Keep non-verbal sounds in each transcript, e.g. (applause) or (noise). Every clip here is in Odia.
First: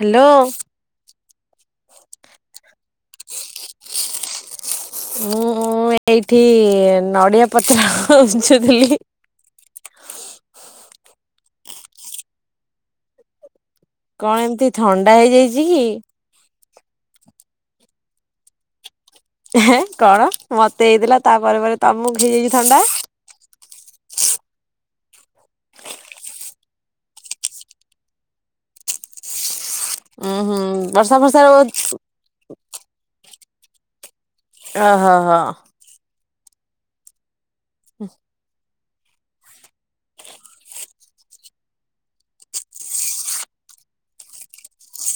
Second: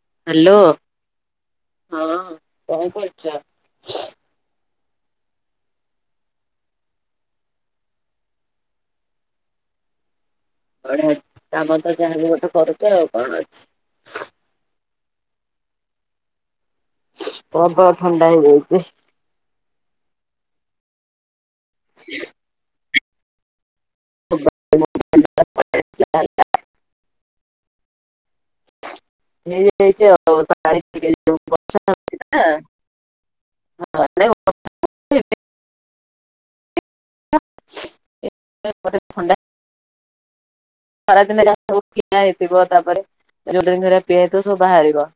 ହ୍ୟାଲୋ। ହଁ କଣ କରୁଚ? ମୁଁ ଏଇଠି ନଡିଆ ପତ୍ର ଉଁଛୁଥିଲି। ବଢିଆ କାମ ତ ଯାହାହେଲେ ଗୋଟେ କରୁଛ ଆଉ କଣ ଅଛି। କଣ ଏମିତି ଥଣ୍ଡା ହେଇଯାଇଚି କି? ପ୍ରବଳ ଥଣ୍ଡା ହେଇଯାଚି। ହେଁ କଣ ମତେ ହେଇଥିଲା ତାପରେ ପରେ ପରେ ତମକୁ ହେଇଯାଇଚି ଥଣ୍ଡା। (unintelligible) (unintelligible) (unintelligible) ଉୁଁ ହୁଁ ବର୍ଷା ବର୍ଷା ଫର୍ଷା ର ହେଉଛି ନା। ଅ ହ ହ। ହୁଁ। ହେ ମତେ ଥଣ୍ଡା ଖରାଦିନ ଯା ସବୁ ପିଆ ହେଇଥିବ ତାପରେ ଯୋଉଟା ଦିନ ଧ ପିଆ ହେଇଥିବ ସବୁ ବାହାରିବ।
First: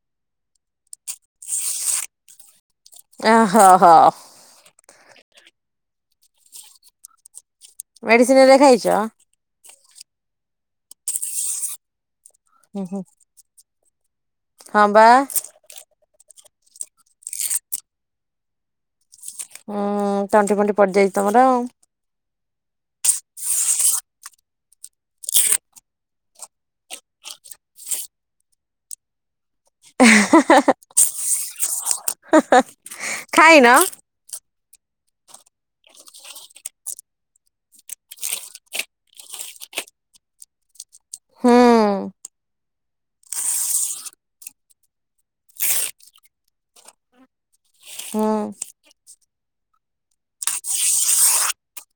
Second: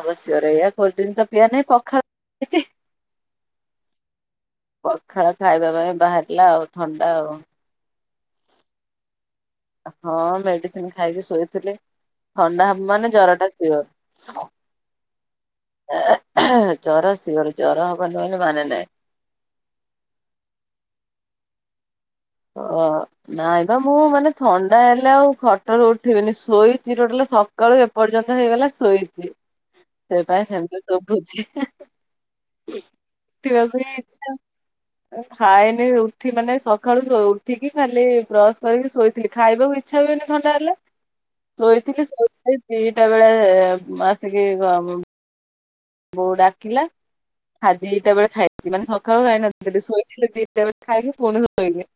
ଅବସ୍ୟ ଏଇଆ କଲଡ୍ରିଙ୍କସ ତ ପିଆ ନାହିଁ ପଖାଳ ହେଇଚି। ଓ ହ ହ। ପଖାଳ ଖାଇବା ପାଇଁ ବାହାରିଲା ଆଉ ଥଣ୍ଡା ଆଉ। ମେଡିସିନ ହାରିକା ଖାଇଚ? ହଁ ମେଡିସିନ ଖାଇକି ଶୋଇଥିଲି ଥଣ୍ଡା ହୁଁ ହବ ହୁଁ ମାନେ ଜର ଟା ସିଓର। ହଁ ବା। ଜର ସିଅର୍ ଜର ହବନି ବୋଲି ମାନେ ନହିଁ। ହୁଁ ତଣ୍ଟି ଫଣ୍ଟି ପଡିଯାଇଚି ତମର ଆଉ। ଓ ନାଇଁ ବା ମୁଁ ମାନେ ଥଣ୍ଡା ହେଲେ ଆଉ ଖଟରୁ ଉଠେଇିବିନି ଶୋଇଚିର ଟୋଟାଲୀ ସଖା ସଳୁ ଏପର୍ଯ୍ୟନ୍ତ ହେଇଗଲା ଶୋଇଛି ସେଟା ସେମିତି ଶୁଭୁଛି। ଖାଇନ ଉଠିବାକୁ ହିଁ ଇଚ୍ଛା ହଉନି। ମୁଁ ଖାଏନି ଉଠି ମାନେ ସ କାଳୁ ଶୋ ଉଠିକି ଖାଲି ବ୍ରସ୍ କରିକି ଶୋଇଥିଲି ଖାଇବାକୁ ଇଚ୍ଛା ହୁଏନି ଥଣ୍ଡା ହେଲା। ହୁଁ ଶୋଇଥିଲି ଶୋଇ ଶୋଇ ଦିଟା ବେଳେ ଆସିକି ଗଁ ମ ବୋଉ ଡାକିଲା। ଖା ଦିଟା ବେଳେ ହୁଁ ଖାଇଛି ମାନେ ସକାଳୁ ଖାଇନାହାନ୍ତି ଶୋଇଚି ସେମିତି ସେ ଦି ଟା ବଳେ ଖାଇକି ପୁଣି ଶୋଇଲି।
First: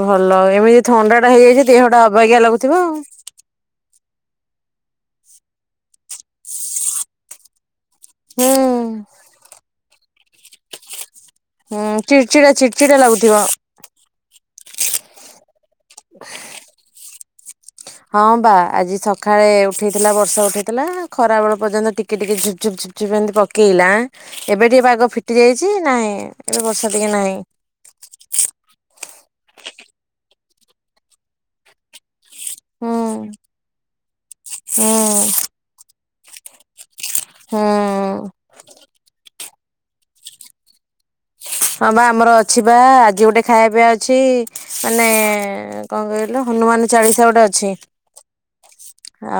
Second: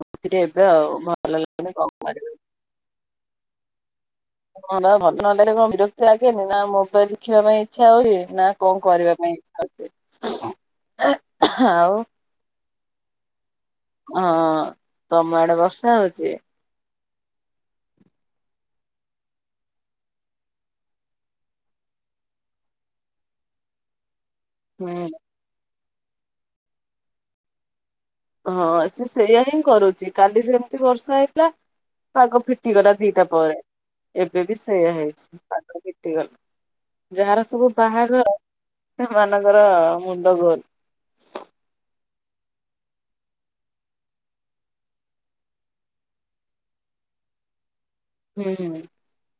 ଭଲ ଏବେ ଏମିତି ଆଉ ଥଣ୍ଡା ଭଲ ଟା ହେଇଯାଇଚି ଲାଗୁନି କଣ ଦେହଟା କରିବି। ଅବାଗିଆ ଲାଗୁଥିବ ଆଉ। ହଁ ବା ଭଲ ନ ଲାଗିଲେ କଣ ବିରକ୍ତି ଲାଗେନି ନା ମୋବାଇଲ ଦେଖିବା ପାଇଁ ଇଛା ହୁଏ ନା ହୁଁ କଣ କରିବା ପାଇଁ ଇଛା ହୁଏ। ହୁଁ ଚିଡ଼ଚିଡା ଚିଡ଼ଚିଡା ଲାଗୁଥିବ। ହଁ ତମ ଆଡେ ବର୍ଷା ହଉଚି? ହଁ ବା ଆଜି ସକାଳେ ଉଠେଇଥିଲା ବର୍ଷା ଉଠେଇଥିଲା ଖରା ବେଳ ପର୍ଯ୍ୟନ୍ତ ଟିକେ ଟିକେ ଝୁପ ଝୁପ ଝୁପ୍ ଝିପ୍ ଝିପ୍ ଏମିତି ପକେଇଲା। ଏବେ ଟିକେ ହୁଁ ପାଗ ଫିଟି ଯାଇଛି ନାହିଁ ଏବେ ବର୍ଷା ଟିକେ ନାହିଁ। ହଁ ସେ ସେଇୟା ହିଁ କରୁଛି କାଲି ସେମତି ବର୍ଷା ହେଇଥିଲା। ପାଗ ଫିଟିଗଲା ହୁଁ ଦିଟା ପରେ ଏବେ ବି ହୁଁ ଯାହାର ହୁଁ ସବୁ ବାହାଘର ସେମାନଙ୍କର ମୁଣ୍ଡ ଘୁର ହଁ ବା ଆମର ଅଛି ବା ଆଜି ଗୋଟେ ଖାଇବା ପିଆ ଅଛି ମାନେ କଣ କହିଲ? ଲ ହନୁମାନ ଚାଳିଶା ଗୋଟେ ଅଛି। ହୁଁ ହୁଁ।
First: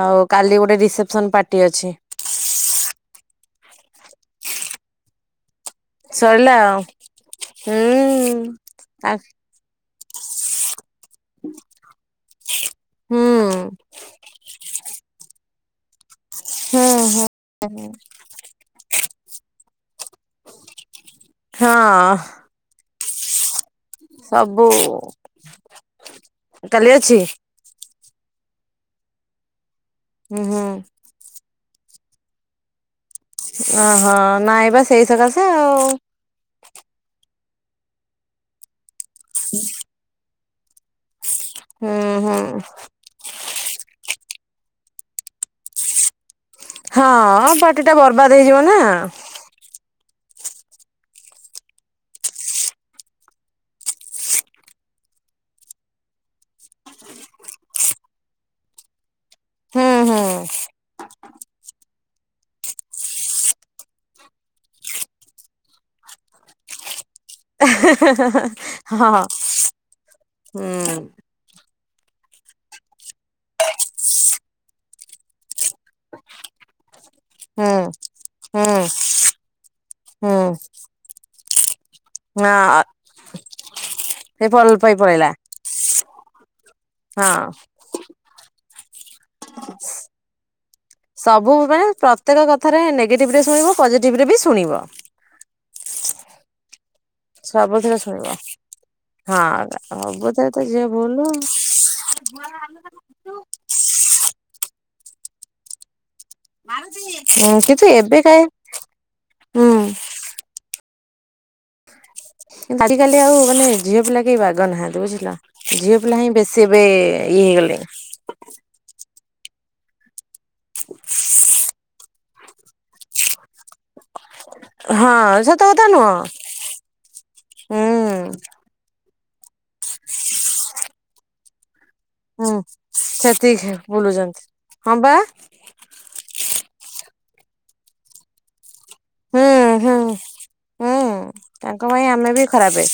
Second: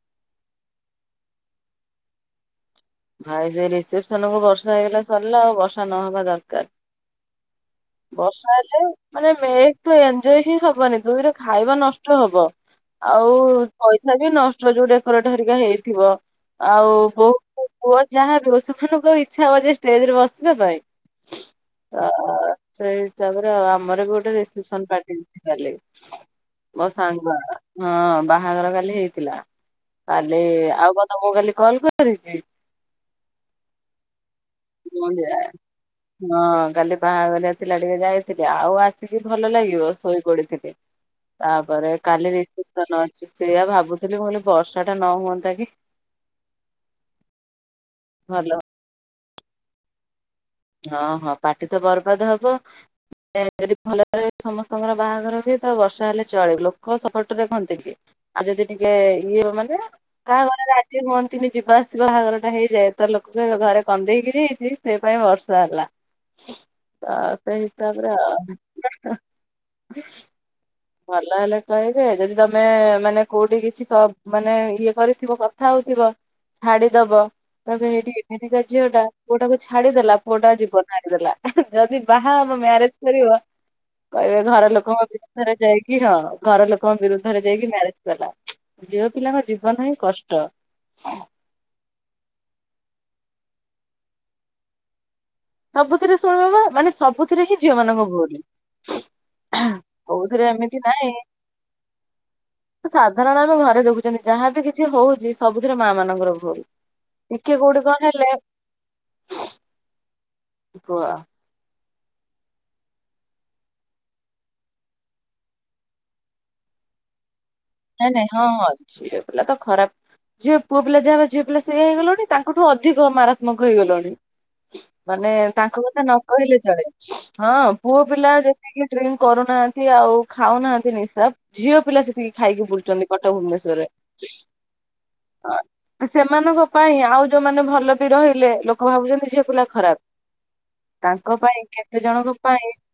ଆଉ କାଲି ଗୋଟେ ରିସେପସନ ପାର୍ଟି ଅଛି। ଆଉ ଏ ଯେ ରିସେପସନ କୁ ବର୍ଷା ହେଇଗଲା ସରିଲା ଆଉ ବର୍ଷା ନହବା ସରିଲା ଦରକାର। ଆଉ ହୁଁ। ବର୍ଷା ହେଲେ ଆ ମାନେ ମେ ଏକ ତ ଏନ୍ଜୟ ହିଁ ହବନି ଦୁଇରେ ଖାଇବା ନଷ୍ଟ ହବ। ହୁଁ ଆଉ ପଇସା ବି ନଷ୍ଟ ଯୋଉ ଡେକୋରେଟ୍ ହେରିକା ହେଇଥିବ ହୁଁ ଆଉ ହୁଁ ବହୁ ପୁଅ ଯାହାବି ହଉ ସେମାନଙ୍କୁ ଆଉ ଇ୍ଛା ହବ ଯାଇ ଷ୍ଟେଜ ରେ ବସିବା ପାଇଁ। ହଁ। ସେଇହିସାବରେ। ଆମର ବି ଗୋଟେ ସବୁ ରିସେପସନ୍ ପାର୍ଟି ଅଛି କାଲି ମୋ କାଲି ଅଛି ସାଙ୍ଗର ହଁ ବା ବାହାଘର କାଲି ହେଇଥିଲା ହୁଁ କାଲି ହୁଁ ଆଉ କଣ ତମକୁ କାଲି କଲ କରିଛି। ଓହୋ ନାଇଁବା ସେଇ ମୁଁ ଯା- ସକାଶେ ଆଉ। ହଁ କାଲି ବାହାଘରିଆ ଥିଲା ଟିକେ ଯାଇଥିଲି ଆଉ ଆସିକି ଭଲ ଲାଗିବ ଶୋଇ ପଡିଥିଲି। ତାପରେ ହୁଁ କାଲି ହୁଁ ରିସେପସନ ଅଛି। ସେଇୟା ଭାବୁଥିଲି ମୁଁ କହିଲି ବର୍ଷା ଟା ନ ହୁଅନ୍ତା କି। ହଁ ପାଟି ଟା ବର୍ବାଦ ଭଲ ଦେଇଯିବ ନା। ହଁ ହଁ ପାଟି ତ ବର୍ବାଦ ହବ ଯଦି ଭଲରେ ସମସ୍ତଙ୍କର ବାହାଘର ହୁଏ ତ ବର୍ଷା ହେଲେ ଚଳିବ ଲୋକ ସପଟରେ କହନ୍ତି କି? ଆଉ ଯଦି ଟିକେ ଇଏ ମାନେ ହୁଁ ହୁଁ କାହାଘର ରାଜି ହୁଅନ୍ତିନି ଯିବା ଆସିବା ବାହାଘର ଟା ହେଇଯାଏ ତାହେଲେ ଲୋକ ଘରେ କନ୍ଦେଇକିରି ହେଇଛି ସେ ପାଇଁ ବର୍ଷା ହେଲା ତ ସେ ହିସାବରେ ହଁ ଆଉ ହୁଁ ଭଲ ହେଲେ କହିବେ ଯଦି ତମେ ମାନେ କୋଉଠି କିଛି ମାନେ ଇଏ କରିଥିବ କଥା ହଉଥିବ ଛାଡିଦବ ହୁଁ ତ ଏଇଠି ଏମିତିକା ହୁଁ ଝିଅ ଟା ପୁଅଟାକୁ ଛାଡିଦେଲା। ହୁଁ ପୁଆଟା ଜୀବନ ହାରିଦେଲା ଯଦି ବାହା ହବ ହଁ ମ୍ୟାରେଜ କରିବ। କହିବେ ସେ ଘର ପଲ ପାଇ ଲୋକଙ୍କ ପଳେଇଲା ବିରୁଦ୍ଧରେ ଯାଇକି ହଁ ଘର ଲୋକଙ୍କ ବିରୁଦ୍ଧରେ ହଁ ଯାଇକି ମ୍ୟାରେଜ କଲା। ଝିଅ ପିଲାଙ୍କ ଜୀବନ ହିଁ କଷ୍ଟ। ସବୁ ମାନେ ପ୍ରତ୍ୟକ କଥାରେ ନେଗେଟିଭ ରେ ଶୁଣିବ ପଜିଟିଭରେ ବି ଶୁଣିବ। ସବୁଥିରେ ଶୁଣିବ ମାନେ ସବ ବୁଥିରେ ହିଁ ଝିଅ ସବୁଥିରେ ମାନଙ୍କ ଶୁଣିବ ଭୁଲ ହଁ କୋଉଥିରେ ସବୁଥିରେ ତ ଏମିତି ଝିଅ ନାହିଁ ଭୁଲ ସାଧାରଣ ଆମେ ଘରେ ଦେଖୁଛନ୍ତି ଯାହାବି କିଛି ହଉଛି ସବୁଥିରେ ମା ମାନଙ୍କର ଟିକେ ଆଉ କୋଉଠି କିନ୍ତୁ କଣ ଏବେ ହେଲା। କାଇଁ ହୁଁ କୁହ (inaudible) ଆଜିକାଲି ଆଉ ମାନେ ଝିଅ ପିଲା କେହି ବାଗ ନାହାନ୍ତି ବୁଝିଲ ଝିଅ ପିଲା ହିଁ ବେଶୀ ଏବେ ଇଏ ହେଇଗଲେ। ନାଇଁ ନାଇଁ ହଁ ହଁ ଝିଅ ପିଲା ତ ଖରାପ ଝିଅ ପୁଅ ପିଲା ଯାହା ହେବେ ଝିଅ ପିଲା ସେ ସେ ହେଇଗଲଣି ତାଙ୍କଠୁ ଅଧିକ ମାରାତ୍ମକ ହେଇଗଲଣି। ମାନେ ହଁ ସତ ତାଙ୍କ କଥା ନୁହଁ ନ କହିଲେ ଚଳେ ହଁ ପୁଅ ହୁଁ ପିଲା ଯେତିକି ଡ୍ରିଙ୍କ କରୁନାହାନ୍ତି ଆଉ ଖାଉନାହାନ୍ତି ନିସା ଝିଅ ପିଲା ସେତିକି ହୁଁ ଖାଇକି ବୁଲଛନ୍ତି କଟକ ସେତିକି ଭୁବନେଶ୍ଵରରେ (inaudible) ବୁଲୁଛନ୍ତି। ହଁ ବା ସେମାନଙ୍କ ପାଇଁ ଆଉ ଯୋଉମାନେ ଭଲ ବି ରହିଲେ ଲୋକ ଭାବୁଛନ୍ତି ସି ହୁଁ ପିଲା ହୁଁ ଖରାପ। ହୁଁ ତାଙ୍କ ପାଇଁ ତାଙ୍କ କେତେ ଆମେ ଜଣଙ୍କ ବି ପାଇଁ ଖରାପେ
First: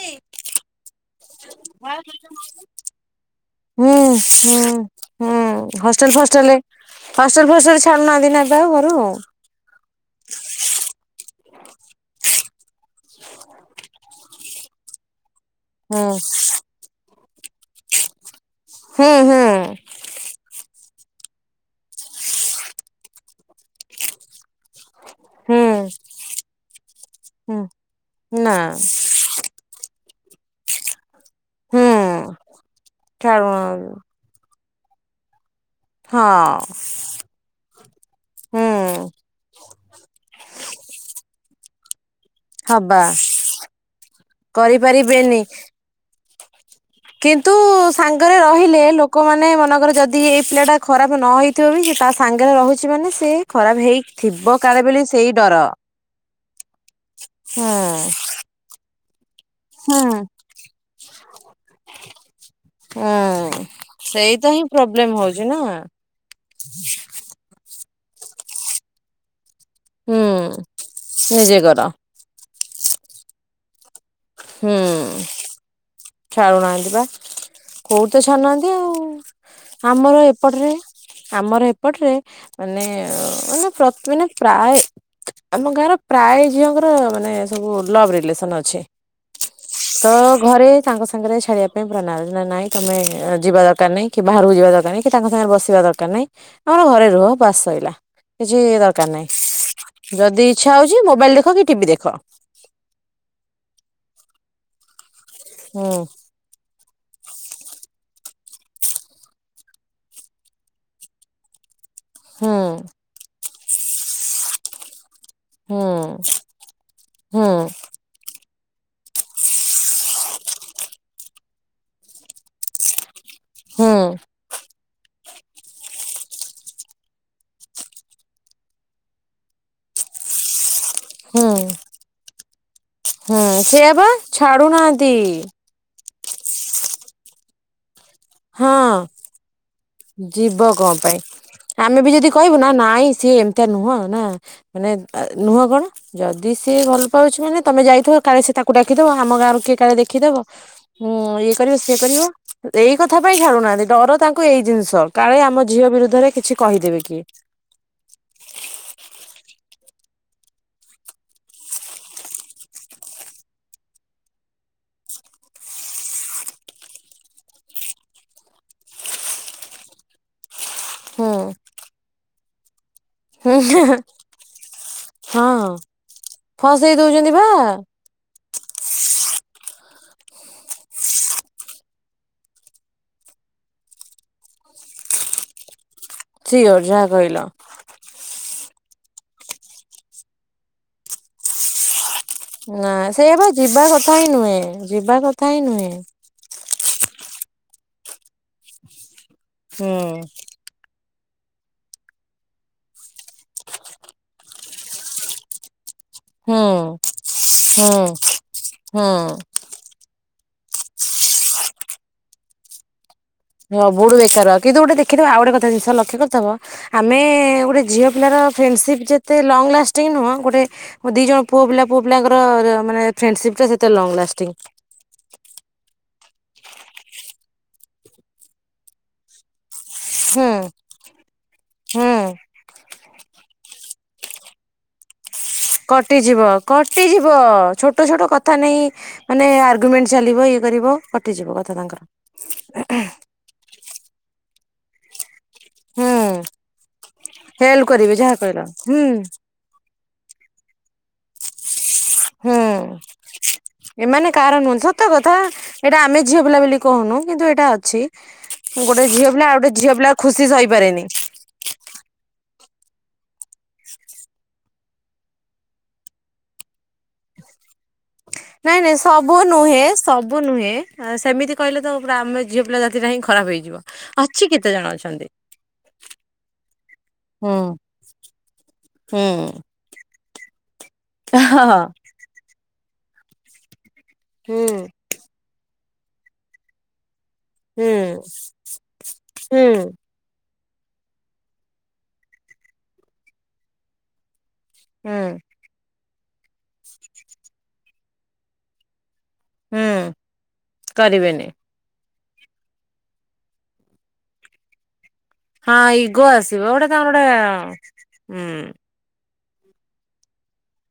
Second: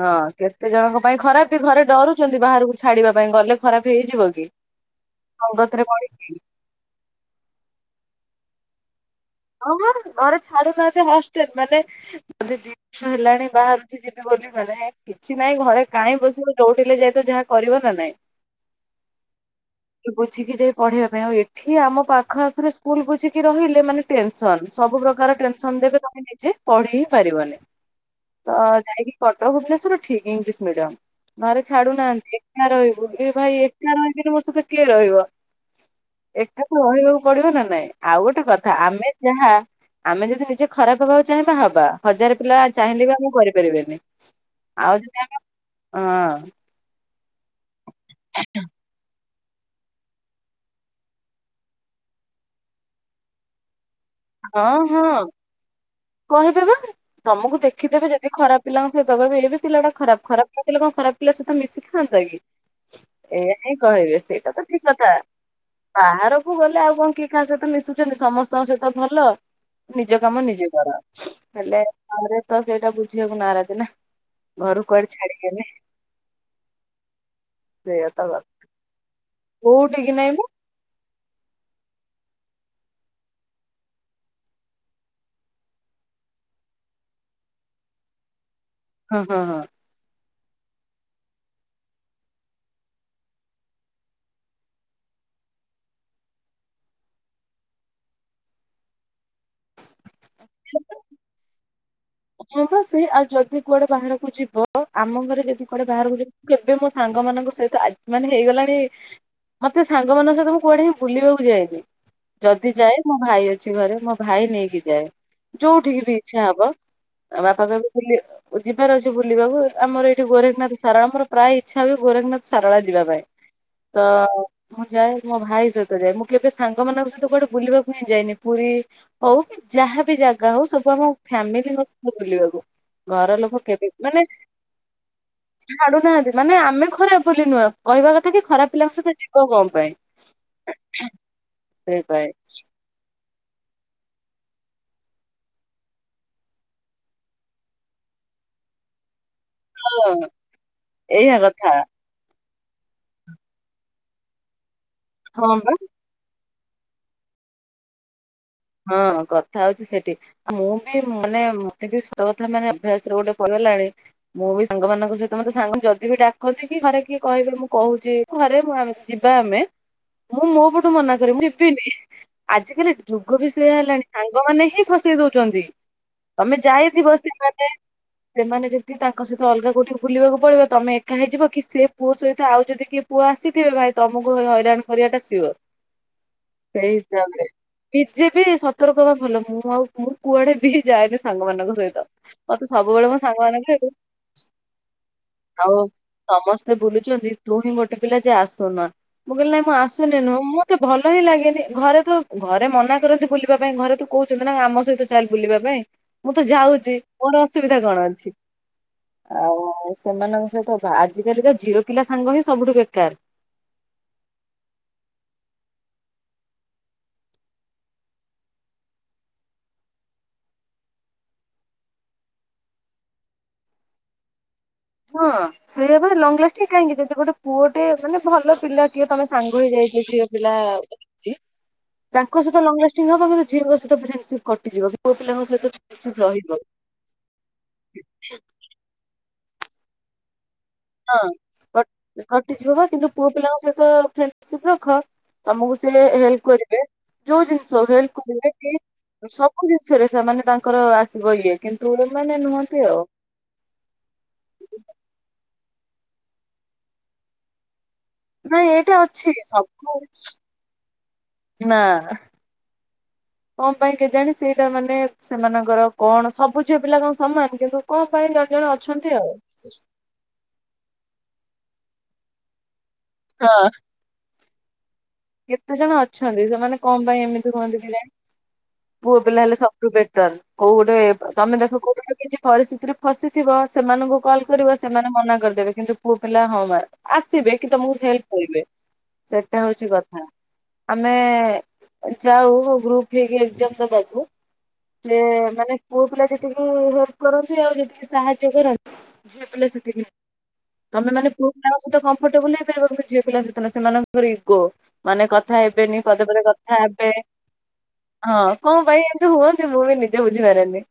ହଁ କେତେ ଜଣଙ୍କ ପାଇଁ ଖରାପି ଘରେ ଡରୁଛନ୍ତି ବାହାରକୁ ଛାଡିବା ପାଇଁ ଗଲେ। ଖରାପ ହୁଁ ହେଇଯିବ କି? ହୁଁ ହୁଁ ସଙ୍ଗତରେ ହଷ୍ଟେଲ ପଡିକି ଫଷ୍ଟେଲରେ ହଷ୍ଟେଲ ଫଷ୍ଟେଲରେ ଛା ନଦୀ ନେବା ଆ ଘରୁ। ଓ ଘରେ ଛାଡୁନାହାନ୍ତି ହଷ୍ଟେଲ୍ ମାନେ ଯଦି ଦିଷ ହେଲାଣି ବାହାରୁଛି ଯିବି ବୋ କିଛି ନାଇଁ ଘରେ ହୁଁ କାହିଁ ବସିବ। ଯୋଉଠି ହେଲେ ଯାଇତ ଯାହା କରିବ ନା ନାଇଁ। ହୁଁ ହୁଁ। ବୁଝିକି ଯାଇ ପଢେଇବା ପାଇଁ ଆଉ ଏଠି ଆମ ପାଖ ଆଖରେ ସ୍କୁଲ ବୁଝିକି ରହିଲେ ମାନେ ଟେନ୍ସନ୍। ସବୁ ପ୍ରକାର ହୁଁ ଟେନ୍ସନ୍ ଦେବେ ତମେ ନିଜେ ପଢି ହି ପାରିବନି। ହୁଁ ତ ନା ଯାଇକ କଟକ ଭୁବନେଶ୍ୱର ଠିକ୍ ଇଂଲିଶ ମିଡିୟମ୍। ଘରେ ହୁଁ ଛାଡୁନାହାଁନ୍ତି ଏକା ରହିବୁ। ଏ ଭାଇ ଏକା ଛାଡୁନାହାନ୍ତି ରହିବିରି ମୋ ସଇତ କିଏ ରହିବ ହଁ ଏକା ତ ରହିବାକୁ ପଡିବ ନା ନାଇଁ। ଆଉ ଗୋଟେ କଥା ହୁଁ ଆମେ ଯାହା ଆମେ ଯଦି ନିଜେ ଖରାପ ହବାକୁ ଚାହିଁବା ହବା। ହଜାର ପିଲା ହବା ଚାହିଁଲେ ବା ମୁଁ କରିପାରିବେନି। ଆଉ ଯଦି ଆମେ କରିପାରିବେନି ହଁ। କିନ୍ତୁ ସାଙ୍ଗରେ ରହିଲେ ଲୋକମାନେ ମନେକର ଯଦି ଏଇ ପିଲା ଟା ଖରାପ ନ ହେଇଥିବ ବି ତା ସାଙ୍ଗରେ ରହୁଛି ମାନେ ସେ ଖରାପ ହେଇଥିବ କାଳେ ହଁ ବୋଲି ହଁ ସେଇ ଡର। କହିବେ ବା ତମକୁ ଦେଖିଦେବେ ହୁଁ। ଯଦି ଖରାପ ପିଲାଙ୍କ ସହିତ କହିବେ ଏ ପିଲା ଟା ଖରାପ ଖରାପ ନଥିଲା କଣ ଖରାପ ପିଲା ସହିତ ମିଶିଥାନ୍ତା କି? ହୁଁ ଏଇଆହି କହିବେ ସେଇତ ସେଇଟା ହିଁ ତ ଠିକ୍ ପ୍ରୋବ୍ଲେମ କଥା। ହଉଛି ନା। ବାହାରକୁ ଗଲେ ଆଉ କଣ କିଏ କାହା ସହିତ ମିଶୁଛନ୍ତି। ସମସ୍ତଙ୍କ ସହିତ ଭଲ। ନିଜ ହୁଁ କାମ ନିଜେ କର। ନିଜେ କର ହେଲେରେ ତ ସେଇଟା ବୁଝିବାକୁ ନାରାଜ୍ ନା। ହୁଁ ଘରୁ କୁଆଡେ ଛାଡିଦେଲେ ଛାଡୁନାହାନ୍ତି ବା କୋଉଠୁ ତ ଛାଡୁନାହାଁନ୍ତି ଆଉ। କୋଉଠିକି ଆମର ନାଇଁ ମ ଏପଟରେ ଆମର ଏପଟରେ ମାନେ ମାନେ ପ୍ରତି ପ୍ରାୟ ଆମ ଗାଁର ପ୍ରାୟ ଝିଅଙ୍କର ମାନେ ସବୁ ଲଭ୍ ରିଲେସନ୍ ଅଛି। ହଁ ହଁ ହଁ। ତ ଘରେ ତାଙ୍କ ସାଙ୍ଗରେ ଛାଡିବା ପାଇଁ ପୁରା ନାରାଜ୍। ନା ନାଇଁ ତମେ ଯିବା ଦରକାର ନାଇଁ କି ବାହାରକୁ ଯିବା ଦରକାର ନାଇଁ। କି ତାଙ୍କ ସାଙ୍ଗରେ ବସିବା ଦରକାର୍ ନାଁଇ। ଆମର ଘରେ ରୁହ ବାସ୍ ସରିଲା। କିଛି ଦରକାର ନାହିଁ। ଯଦି ଇଚ୍ଛା ହଉଛି ମୋବାଇଲ୍ ଦେଖ କି ଟିଭି ଦେଖ। ମୁଁ ଯିବ ଆମ ଘରେ ଯଦି କୁଆଡେ ହୁଁ ବାହାରକୁ ଯାଇ କେବେ ମୋ ସାଙ୍ଗ ମାନଙ୍କ ସହିତ ଆ ମାନେ ହେଇଗଲାଣି ମତେ ସାଙ୍ଗମାନଙ୍କ ସହିତ ମୁଁ କୁଆଡେ ହିଁ ବୁଲିବାକୁ ଯାଏନି। ହୁଁ। ଯଦି ଯାଏ ମୋ ଭାଇ ଅଛି ଘରେ ମୋ ଭାଇ ନେଇକି ଯାଏ। ହୁଁ ଯୋଉଠିକି ବି ଇଛା ହବ। ଆଉ ହୁଁ ବାପା କହିଲେ ବୁଲି ଯିବାର ଅଛି ବୁଲିବାକୁ। ଆମର ଏଇଠି ଗୋରେଖନାଥ ସାରଳା ମୋର ପ୍ରାୟ ଇଚ୍ଛା ହୁଏ ଗୋରେଖନାଥ ସାରଳା ଯିବା ପାଇଁ। ହୁଁ ତ ମୁଁ ଯାଏ। ମୋ ଭାଇ ସହିତ ଯାଏ। ମୁଁ କେବେ ସାଙ୍ଗ ମାନଙ୍କ ସହିତ କୁଆଡେ ବୁଲିବାକୁ ହିଁ ଯାଇନି। ପୁରୀ ହଉ କି ଯାହା ବି ଯା ଜାଗା ହଉ ସବୁ ଆମ ହୁଁ ଫ୍ୟାମିଲି ପିଲାଙ୍କ ସହ ବୁଲିବାକୁ ଘର ଲୋକ ହୁଁ କେବେ ସେଇଆ ବା ମାନେ ଛାଡୁନାହାନ୍ତି ଛାଡୁନାହାଁନ୍ତି। ମାନେ ଆମେ ଖରାପ ବୋଲି ନୁହଁ। କହିବା କଥା କି ଖରାପ ହଁ। ପିଲାଙ୍କ ସହିତ ଯିବ କଣ ପାଇଁ? ଯିବ କଣ ପାଇଁ ଆମେ ବି ସେଇପାଇଁ ଯଦି କହିବୁ ନା ନାଇଁ। ସିଏ ଏମିତିଆ ନୁହଁ ନା ମାନେ ନୁହଁ କଣ ଯଦି ସିଏ ଭଲ ପାଉଛି ମାନେ ତମେ ଯାଇଥା କାଳେ ସେ ତାକୁ ଡାକିଦବ ଆମ ଗାଁରୁ କିଏ ତ କାଳେ ଦେଖିଦବ ଏଇଆ ଇଏ କଥା କରିବ ସିଏ କରିବ। ଏଇ କଥା ପାଇଁ ଛାଡୁନାହାଁନ୍ତି। ଡର ତାଙ୍କୁ ଏଇ ଜିନିଷ କାଳେ ହଁ ବା। ଆମ ଝିଅ ବିରୁଦ୍ଧରେ କିଛି କହିଦେବେ କିଏ। ହଁ କଥା ହଉଛି ସେଠି ଆଉ ମୁଁ ବି ମାନେ ମତେ ବି ସତ କଥା ମାନେ ଅଭ୍ୟାସରେ ଗୋଟେ ପର ଣି ମୁଁ ବି ସାଙ୍ଗମାନଙ୍କ ସହିତ ମତେ ସାଙ୍ଗ ଯଦି ବି ଡାକନ୍ତି କି ଘରେ କିଏ କହିବେ ମୁଁ କହୁଛି ଘରେ ଯିବା ଆମେ ମୁଁ ମୋ ପଟୁ ମନା କରେ ହୁଁ ମୁଁ ଯିବିନି। ଆଜିିକାଲି ଆଗବି ହୁଁ ସେଇଆ ହୁଁ, ହେଲାଣି। ସାଙ୍ଗମାନୋ ହିଁ ଫସେଇ ଦଉଛନ୍ତି। ହଁ ତମେ ଫସେଇ ଯାଇଥିବ ଦଉଛନ୍ତି ବା ସେମାନେ ସେମାନେ ଯେମିତି ତାଙ୍କ ସହିତ ଅଲଗା କୋଉଠି ବୁଲିବାକୁ ପଳେଇବ। ତମେ ଏକା ହେଇଯିବ କି ସେ ପୁଅ ସହିତ ଆଉ ଯଦି କିଏ ପୁଅ ଆସିଥିବେ ଭାଇ ତମକୁ ହଇରାଣ କରି ଟା ସିଓର। ସିଅର ସେଇ ଯାହା ହିସାବରେ କହିଲ। ନିଜେ ବିି ସତର୍କ ହବା ଭଲ। ମୁଁ ଆଉ ମୁଁ କୁଆଡେ ବି ଯାଏନି ସାଙ୍ଗମାନଙ୍କ ସହିତ। ମତେ ନା ସବୁବେଳେ ମୋ ସେଇଆ ବା ସାଙ୍ଗମାନେ ଯିବା କହିବେ କଥା ହିଁ ନୁହେଁ ଯିବା କଥା ହିଁ ଆଉ ନୁହେଁ ସମସ୍ତେ ସେ ବୁଲୁଚନ୍ତି ତୁ ହିଁ ଗୋଟେ ପିଲା ଯିଏ ଆସୁନୁ। ମୁଁ କଇଲି ନାଇଁ ମୁଁ ହୁଁ ଆସୁନି ନୁହଁ ମୋତେ ଭଲ ଭଲ ହିଁ ଲାଗେନି। ଘରେ ତ ଘରେ ମନା କରନ୍ତି ବୁଲିବା ପାଇଁ ଘରେ ତ କହୁଛନ୍ତି ନା ଆମ ସହିତ ଚାଲ ବୁଲିବା ପାଇଁ। ମୁଁ ତ ହୁଁ ଯାଉଛି ମୋର ଅସୁବିଧା ହୁଁ କଣ ଅଛି? ହୁଁ ଆଉ ସେମାନଙ୍କ ସହିତ ବା ଆଜିକାଲିକା ଝିଅ ପିଲା ସାଙ୍ଗ ହିଁ ସବୁଠୁ ବେକାର। ସବୁଠୁ ବେକାର କିନ୍ତୁ ଗୋଟେ ଦେଖିଥିବ ଆଉ ଗୋଟେ କଥା ଜିନିଷ ଲକ୍ଷ୍ୟ କରିଥବ। ଆମେ ଗୋଟେ ଝିଅ ପିଲାର ଫ୍ରେଣ୍ଡସିପ ଯେତେ ଲଙ୍ଗ ଲାଷ୍ଟିଙ୍ଗ ନୁହଁ, ଗୋଟେ ଦି ଜଣ ପୁଅ ପିଲା ପୁଅ ପିଲାଙ୍କର ମାନେ ଫ୍ରେଣ୍ଡସି ସିପ୍ ଟା ସେତେ ଲଙ୍ଗ ଲାଷ୍ଟିଂ। ହଁ ସେୟା ବା ଲଙ୍ଗ ଲାଷ୍ଟି କାହିଁକି, ଯଦି ଗୋଟେ ପୁଅଟେ ମାନେ ଭଲ ପିଲା କିଏ ତମେ ସାଙ୍ଗ ହେଇ ଯାଇ ଝିଅ ହୁଁ ପିଲା ଅଛି, ହୁଁ ତାଙ୍କ ସହିତ ଲଙ୍ଗ ଲାଷ୍ଟିଙ୍ଗ ଷ୍ଟିଙ୍ଗ ହବ କିନ୍ତୁ ଝିଅଙ୍କ ସହିତ ଫ୍ରେଣ୍ଡସିପ କଟିଯିବ। ପିଲାଙ୍କ ସହିତ ଫ୍ରେଣ୍ଡସିପ କଟିଯିବ ରହିବ କଟିଯିବ। ଛୋଟ ଛୋଟ କଥା ନେଇ ମାନେ ଆର୍ଗୁମେଣ୍ଟ ଚାଲିବ ଇଏ କରିବ ହଁ କଟିଯିବ କଥା ତାଙ୍କର କଟି କଟିଯିବ ବା କିନ୍ତୁ ପୁଅ ପିଲାଙ୍କ ସହିତ ଫ୍ରେଣ୍ଡସିପ ରଖ ତମକୁ ସେ ହୁଁ ହେଲ୍ପ କରିବେ, ଯୋଉ ଜିନିଷ ହଉ ହେଲ୍ପ ଯାହା କରିବେ କହିଲ କି ହୁଁ ସବୁ ଜିନିଷରେ ସେମାନେ ତାଙ୍କର ଆସିବ ଇଏ କିନ୍ତୁ ଏମାନେ ହୁଁ ନୁହନ୍ତି ଆଉ। ଏମାନେ କାହର ନୁହଁନ୍ତି। ସତକଥା ଏଇଟା ଆମେ ଝିଅ ପିଲା ବୋଲି କହୁନୁ କିନ୍ତୁ ଏଇଟା ଅଛି ନାଇଁ ଏଇଟା ଗୋଟେ ଝିଅ ଅଛି ପିଲା ଆଉ ଗୋଟେ ଝିଅ ସବୁ ପିଲା ଖୁସି ସହିପାରେନି। ନା (inaudible) କଣ ପାଇଁ କେଜାଣି ସେଇଟା ମାନେ ସେମାନଙ୍କର କଣ, ସବୁ ଝିଅ ପିଲା କଣ ସମାନ କିନ୍ତୁ କଣ ପାଇଁ ଜଣେ ଜଣେ ନାଇଁ ନାଇଁ ଅଛନ୍ତି ଆଉ। ସବୁ ନୁହେଁ ସବୁ ନୁହେଁ। ସେମିତି କହିଲେ ତ ପୁରା ଆମେ ଝିଅ ପିଲା ଜା ତିଟା ହିଁ ଖରାପ ହଁ। ହେଇଯିବ। ଅଛି କେତେ ଜଣ ଅଛି କେତେ ଜଣ ଅଛନ୍ତି, ସେମାନେ କଣ ପାଇଁ ଏମିତି ହୁଁ ହୁଅନ୍ତି କେଜାଣି। ପୁଅ ହୁଁ ପିଲା ହେଲେ ସବୁଠୁ ବେଟର। କୋଉ ଗୋଟେ ତମେ ଦେଖ ହଁ। କୋଉ ଗୋଟେ କିଛି ପରିସ୍ଥିତିରେ ଫସିଥିବ ସେମାନଙ୍କୁ କଲ୍ କରିବ ହୁଁ ସେମାନେ ମନା କରିଦେବେ, କିନ୍ତୁ ପୁଅ ପିଲା ହଁ ମାରି ଆସିବେ କି ହୁଁ ତମକୁ ହେଲ୍ପ କରିବେ। ହୁଁ ସେଇଟା ହଉଛି କଥା। ଆମେ ଯାଉ ଗ୍ରୁପ ହେଇକି ଏକ୍ଜାମ୍ ଦବାକୁ ସେ ହୁଁ ମାନେ ପୁଅ ପିଲା ଯେତିକି ହେଲ୍ପ କରନ୍ତି ଆଉ ଯେତିକି ସାହାଯ୍ୟ କରନ୍ତି ଝିଅ ପିଲା ସେତିକି ହୁଁ ନୁହେଁ। ତମେ ମାନେ କରିବେନି। ପୁଅ ପିଲାଙ୍କ ସହିତ କ ମ୍ଫଟେବୁଲ ହେଇପାରିବ କିନ୍ତୁ ଝିଅ ପିଲାଙ୍କ ସହିତ ନୁହଁ। ସେମାନଙ୍କର ଇଗୋ ମାନେ କଥା ହଁ ହେବେନି ଇଗୋ ପଦେ ପଦେ ଆସିବ କଥା ଗୋଟେ ହେବେ। ତାଙ୍କର ଗୋଟେ ହଁ ହୁଁ କଣ ପାଇଁ ଏ ମତି ହୁଅନ୍ତି ମୁଁ ବି ନିଜେ ବୁଝିପାରେନି।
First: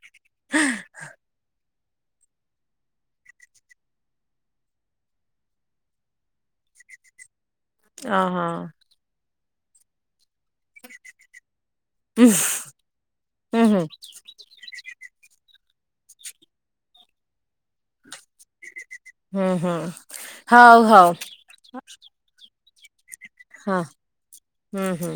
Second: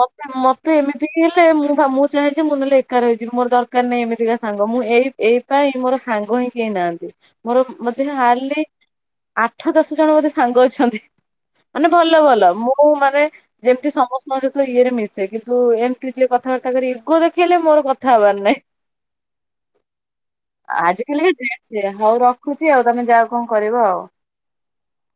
ମତେ ମତେ ଏମିତି ହେଲେ ମୁଁ ହଁ ମୁଁ ଚାହେଁ ଯେ ମୁଁ ନହେଲେ ଏକା ରହିଯିବି, ମୋର ଦରକାର ନାହିଁ ଏମିତିକା ସାଙ୍ଗ। ମୁଁ ଏଇ ଏଇ ପାଇଁ ମୋର ସାଙ୍ଗ ହିଁ କେହି ନାହା ନାହାଁନ୍ତି। ମୋର ମଧ୍ୟ ଓହୋ। ହାର୍ଡଲି ଆଠ ଦଶ ଜଣ ବୋଧେ ସାଙ୍ଗ ଅଛନ୍ତି। ମାନେ ଭଲ ଭଲ। ମୁଁ ମାନେ ହୁଁ ହୁଁ ଯେମିତି ସମସ୍ତଙ୍କ ସହିତ ଇଏରେ ମିଶେ କି ତୁ ଏମତି ଯିଏ କଥାବାର୍ତ୍ତା କରି, ଇଗୋ ଦେଖେଇଲେ ମୋର କଥା ହବାର ନାହିଁ। ଆଜିକାଲିକା ହୁଁ ହୁଁ ହଉ ହଉ (unintelligible) ସେୟା। ହଉ ରଖୁଛି ଆଉ ତମେ ଯାଅ କଣ ହଁ କରିବ ଆଉ। ହୁଁ ହୁଁ।